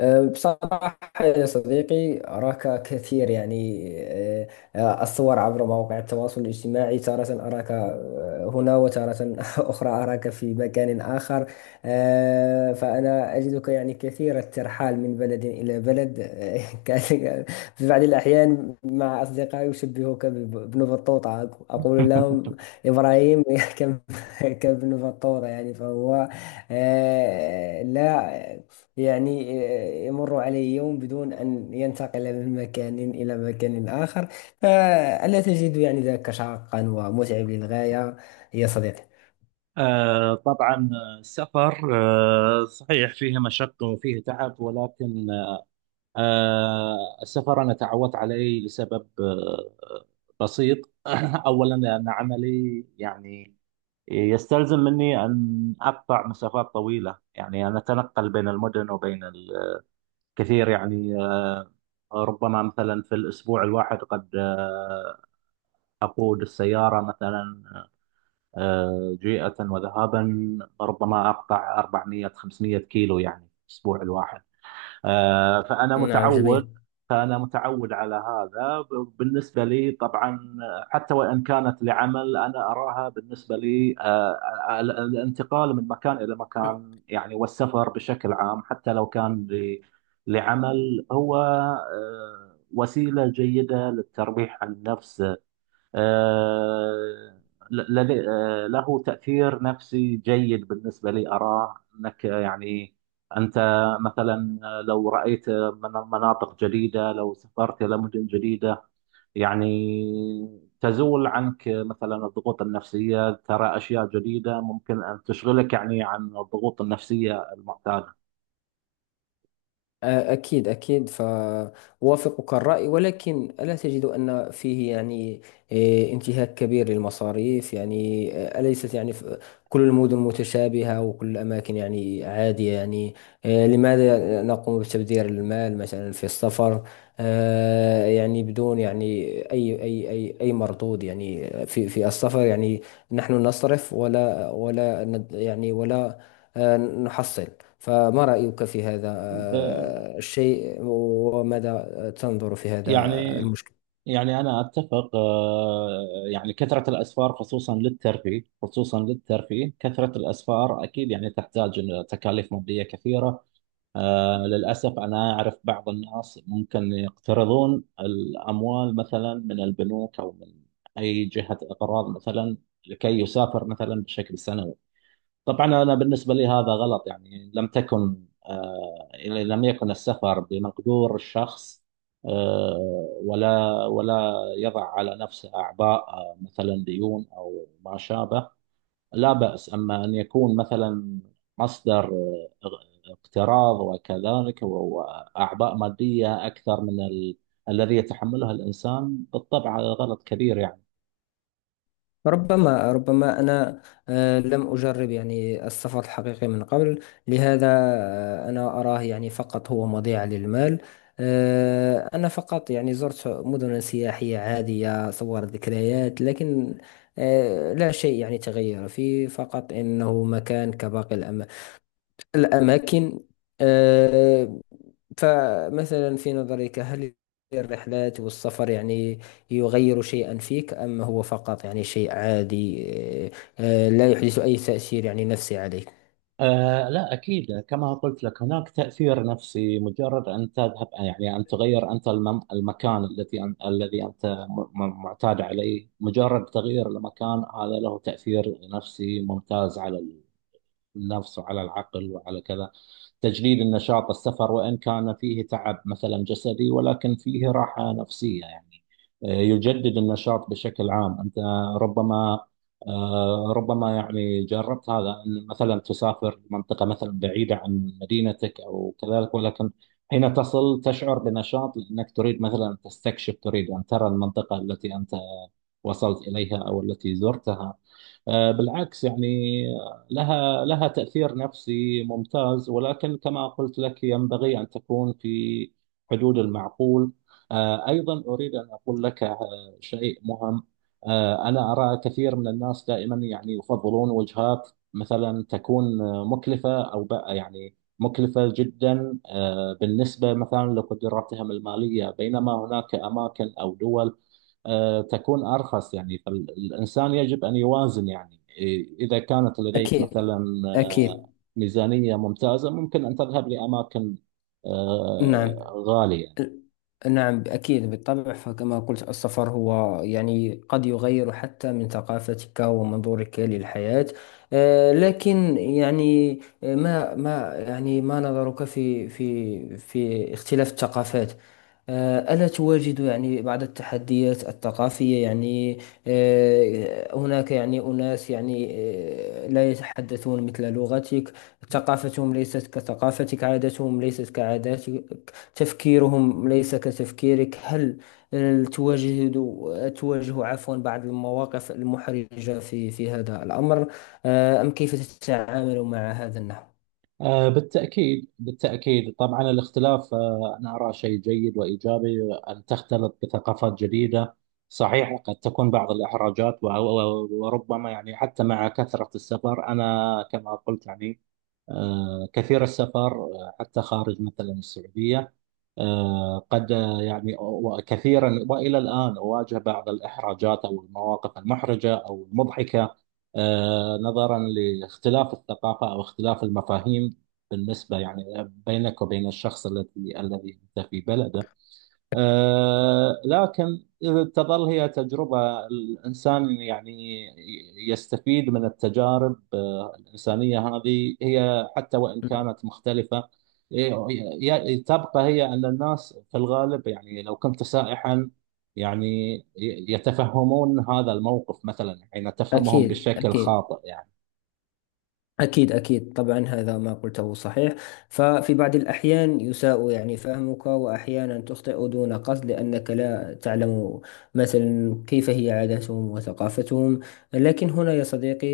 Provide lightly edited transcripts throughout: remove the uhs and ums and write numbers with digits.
بصراحة يا صديقي، أراك كثير يعني. أه، أه، الصور عبر مواقع التواصل الاجتماعي تارة أراك هنا، وتارة أخرى أراك في مكان آخر. فأنا أجدك يعني كثير الترحال من بلد إلى بلد، كأنك في بعض الأحيان. مع أصدقائي يشبهك بابن بطوطة، أقول لهم إبراهيم كم كابن بطوطة يعني. فهو لا يعني يمر عليه يوم بدون أن ينتقل من مكان إلى مكان آخر. فألا تجد يعني ذاك شاقا ومتعب للغاية يا صديقي؟ طبعا. السفر صحيح فيه مشقة وفيه تعب، ولكن السفر أنا تعودت عليه لسبب بسيط. أولا لأن عملي يعني يستلزم مني أن أقطع مسافات طويلة، يعني أنا أتنقل بين المدن وبين الكثير يعني ربما مثلا في الأسبوع الواحد قد أقود السيارة مثلا جيئة وذهابا، ربما أقطع 400 500 كيلو يعني في الأسبوع الواحد. آه، فأنا نعم، متعود جميل. فأنا متعود على هذا بالنسبة لي طبعا، حتى وإن كانت لعمل. أنا أراها بالنسبة لي الانتقال من مكان إلى مكان يعني، والسفر بشكل عام حتى لو كان لعمل، هو وسيلة جيدة للترفيه عن النفس. آه، له تأثير نفسي جيد بالنسبة لي، أراه أنك يعني أنت مثلا لو رأيت من مناطق جديدة، لو سافرت إلى مدن جديدة، يعني تزول عنك مثلا الضغوط النفسية، ترى أشياء جديدة ممكن أن تشغلك يعني عن الضغوط النفسية المعتادة. أكيد أكيد، فأوافقك الرأي. ولكن ألا تجد أن فيه يعني إيه، انتهاك كبير للمصاريف؟ يعني أليست يعني كل المدن متشابهة، وكل الأماكن يعني عادية يعني. لماذا نقوم بتبذير المال مثلا في السفر، يعني بدون يعني أي مردود يعني في السفر؟ يعني نحن نصرف ولا يعني ولا نحصل. فما رأيك في هذا آه، الشيء، وماذا تنظر في يعني هذا المشكل؟ يعني أنا أتفق يعني كثرة الأسفار خصوصا للترفيه خصوصا للترفيه كثرة الأسفار أكيد يعني تحتاج إلى تكاليف مادية كثيرة. للأسف أنا أعرف بعض الناس ممكن يقترضون الأموال مثلا من البنوك أو من أي جهة إقراض مثلا، لكي يسافر مثلا بشكل سنوي. طبعا انا بالنسبه لي هذا غلط. يعني لم تكن آه لم يكن السفر بمقدور الشخص، آه ولا يضع على نفسه اعباء مثلا ديون او ما شابه، لا باس. اما ان يكون مثلا مصدر اقتراض، وكذلك واعباء ماديه اكثر من الذي يتحملها الانسان، بالطبع هذا غلط كبير يعني. ربما أنا لم أجرب يعني السفر الحقيقي من قبل، لهذا أنا أراه يعني فقط هو مضيعة للمال. أنا فقط يعني زرت مدن سياحية عادية، صور، ذكريات، لكن لا شيء يعني تغير فيه، فقط إنه مكان كباقي الأماكن. آه، فمثلا في نظرك، هل الرحلات والسفر يعني يغير شيئا فيك، أم هو فقط يعني شيء عادي، آه، لا يحدث أي تأثير يعني نفسي عليك؟ لا، أكيد. كما قلت لك هناك تأثير نفسي، مجرد أن تذهب، يعني أن تغير أنت المكان التي أن الذي أنت معتاد عليه. مجرد تغيير المكان هذا له تأثير نفسي ممتاز على النفس وعلى العقل وعلى كذا، تجليل النشاط. السفر وإن كان فيه تعب مثلا جسدي ولكن فيه راحة نفسية يعني، يجدد النشاط بشكل عام. أنت ربما ربما يعني جربت هذا، أن مثلا تسافر منطقة مثلا بعيدة عن مدينتك أو كذلك، ولكن حين تصل تشعر بنشاط لأنك تريد مثلا تستكشف، تريد أن ترى المنطقة التي أنت وصلت إليها أو التي زرتها. بالعكس يعني، لها تأثير نفسي ممتاز، ولكن كما قلت لك ينبغي أن تكون في حدود المعقول. أيضا أريد أن أقول لك شيء مهم. أنا أرى كثير من الناس دائما يعني يفضلون وجهات مثلا تكون مكلفة، أو بقى يعني مكلفة جدا بالنسبة مثلا لقدراتهم المالية، بينما هناك أماكن أو دول تكون أرخص. يعني فالإنسان يجب أن يوازن يعني، إيه، إذا كانت لديك أكيد مثلا أكيد. آه، ميزانية ممتازة ممكن أن تذهب لأماكن نعم، غالية. نعم أكيد بالطبع. فكما قلت، السفر هو يعني قد يغير حتى من ثقافتك ومنظورك للحياة. لكن يعني ما يعني ما نظرك في في اختلاف الثقافات؟ ألا تواجد يعني بعض التحديات الثقافية؟ يعني هناك يعني أناس يعني لا يتحدثون مثل لغتك، ثقافتهم ليست كثقافتك، عاداتهم ليست كعاداتك، تفكيرهم ليس كتفكيرك. هل آه، تواجه تواجه عفوا بعض المواقف المحرجة في هذا الأمر؟ أم كيف تتعامل مع هذا النحو؟ بالتأكيد بالتأكيد طبعا. الاختلاف أنا أرى شيء جيد وإيجابي، أن تختلط بثقافات جديدة. صحيح قد تكون بعض الإحراجات وربما، يعني حتى مع كثرة السفر أنا كما قلت يعني كثير السفر حتى خارج مثلا السعودية، آه، قد آه، يعني وكثيرا، والى الان اواجه بعض الاحراجات او المواقف المحرجه او المضحكه نظرا لاختلاف الثقافه او اختلاف المفاهيم بالنسبه يعني بينك وبين الشخص الذي انت في بلده. لكن إذا تظل هي تجربة الإنسان، يعني يستفيد من التجارب الإنسانية هذه، هي حتى وإن نعم. كانت مختلفة. ي- تبقى هي أن الناس في الغالب يعني لو كنت سائحا، يعني يتفهمون هذا الموقف مثلا حين تفهمهم أكيد بشكل أكيد. خاطئ يعني. أكيد أكيد طبعا، هذا ما قلته صحيح. ففي بعض الأحيان يساء يعني فهمك، وأحيانا تخطئ دون قصد لأنك لا تعلم مثلا كيف هي عاداتهم وثقافتهم. لكن هنا يا صديقي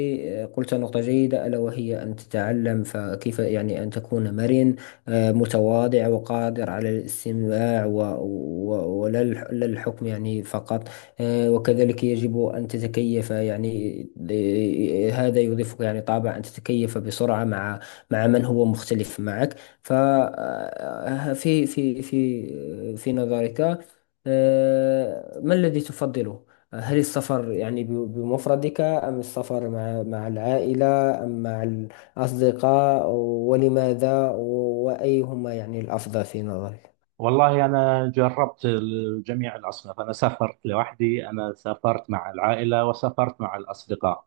قلت نقطة جيدة، ألا وهي أن تتعلم. فكيف يعني أن تكون مرن متواضع وقادر على الاستماع ولا لا الحكم يعني فقط؟ وكذلك يجب أن تتكيف يعني، هذا يضيفك يعني طابع أن تتكيف بسرعة مع مع من هو مختلف معك. ففي في في في نظرك ما الذي تفضله؟ هل السفر يعني بمفردك، أم السفر مع العائلة، أم مع الأصدقاء؟ ولماذا؟ وأيهما يعني الأفضل في نظرك؟ والله أنا جربت جميع الأصناف. أنا سافرت لوحدي، أنا سافرت مع العائلة، وسافرت مع الأصدقاء.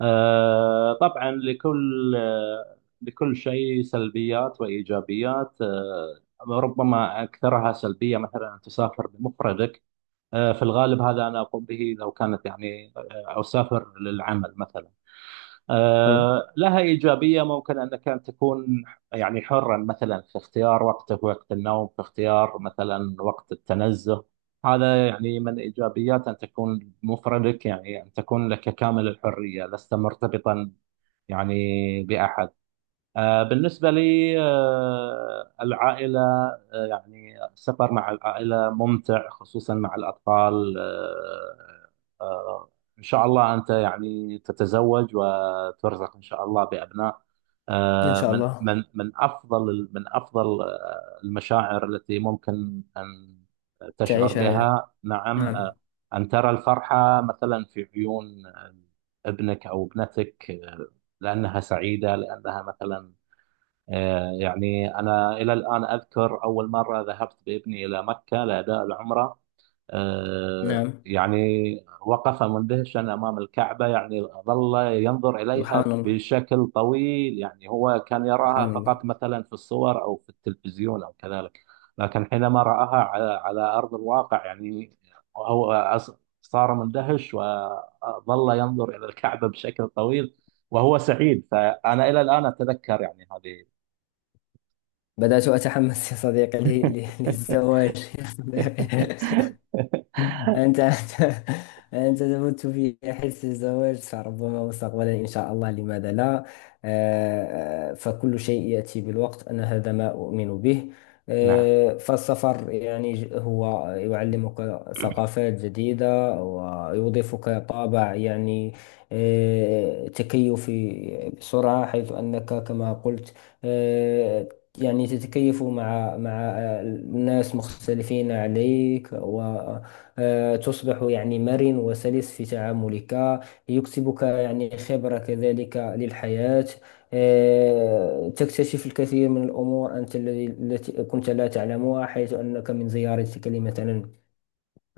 طبعا لكل شيء سلبيات وإيجابيات. ربما أكثرها سلبية مثلا أن تسافر بمفردك. في الغالب هذا أنا أقوم به لو كانت يعني أسافر للعمل مثلا. نعم. لها إيجابية، ممكن أنك أن تكون يعني حرا مثلا في اختيار وقتك، وقت النوم، في اختيار مثلا وقت التنزه. هذا يعني من إيجابيات أن تكون مفردك، يعني أن تكون لك كامل الحرية، لست مرتبطا يعني بأحد. بالنسبة لي العائلة، يعني السفر مع العائلة ممتع، خصوصا مع الأطفال. آه، إن شاء الله أنت يعني تتزوج وترزق إن شاء الله بأبناء. إن شاء من الله. من من أفضل من أفضل المشاعر التي ممكن أن تشعر تعيشها يعني. بها. نعم. نعم. أن ترى الفرحة مثلا في عيون ابنك أو ابنتك، لأنها سعيدة، لأنها مثلا أنا إلى الآن أذكر أول مرة ذهبت بابني إلى مكة لأداء العمرة. نعم. يعني وقف مندهشا أمام الكعبة، يعني ظل ينظر إليها سبحان الله. بشكل طويل، يعني هو كان يراها سبحان الله. فقط مثلا في الصور أو في التلفزيون أو كذلك. لكن حينما رآها على أرض الواقع، يعني هو صار مندهش، وظل ينظر إلى الكعبة بشكل طويل، وهو سعيد. فأنا إلى الآن أتذكر يعني هذه. بدأت أتحمس يا صديقي للزواج يا صديقي. أنت أنت تموت في حس الزواج. فربما مستقبلا إن شاء الله، لماذا لا؟ فكل شيء يأتي بالوقت، أنا هذا ما أؤمن به. نعم، فالسفر يعني هو يعلمك ثقافات جديدة ويضيفك طابع يعني تكيفي بسرعة، حيث أنك كما قلت آه، يعني تتكيف مع مع الناس مختلفين عليك، و آه، تصبح يعني مرن وسلس في تعاملك، يكسبك يعني خبرة كذلك للحياة. تكتشف الكثير من الأمور أنت التي كنت لا تعلمها، حيث أنك من زيارتك لمثلا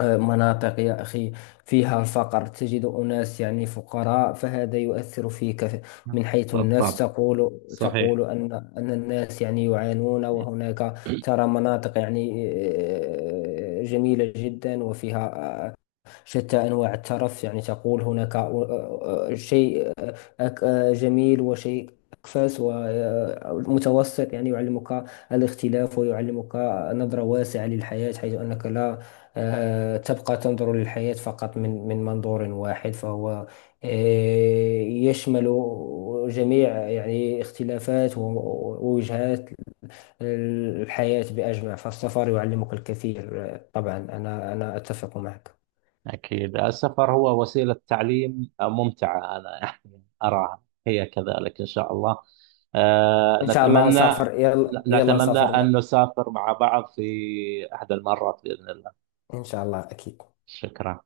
مناطق يا أخي فيها الفقر، تجد أناس يعني فقراء، فهذا يؤثر فيك من حيث النفس، بالطبع، تقول صحيح. أن الناس يعني يعانون. وهناك ترى مناطق يعني جميلة جدا وفيها شتى أنواع الترف، يعني تقول هناك شيء جميل، وشيء أكفس ومتوسط، يعني يعلمك الاختلاف ويعلمك نظرة واسعة للحياة، حيث أنك لا تبقى تنظر للحياة فقط من منظور واحد، فهو آه، يشمل جميع يعني اختلافات ووجهات الحياة بأجمع. فالسفر يعلمك الكثير. طبعا أنا أتفق معك. أكيد السفر هو وسيلة تعليم ممتعة، أنا يعني أراها هي كذلك. إن شاء الله آه، ان شاء الله نتمنى نسافر، يلا يلا نتمنى نسافر مع... أن نسافر مع بعض في أحد المرات بإذن الله. ان شاء الله اكيد. شكرا.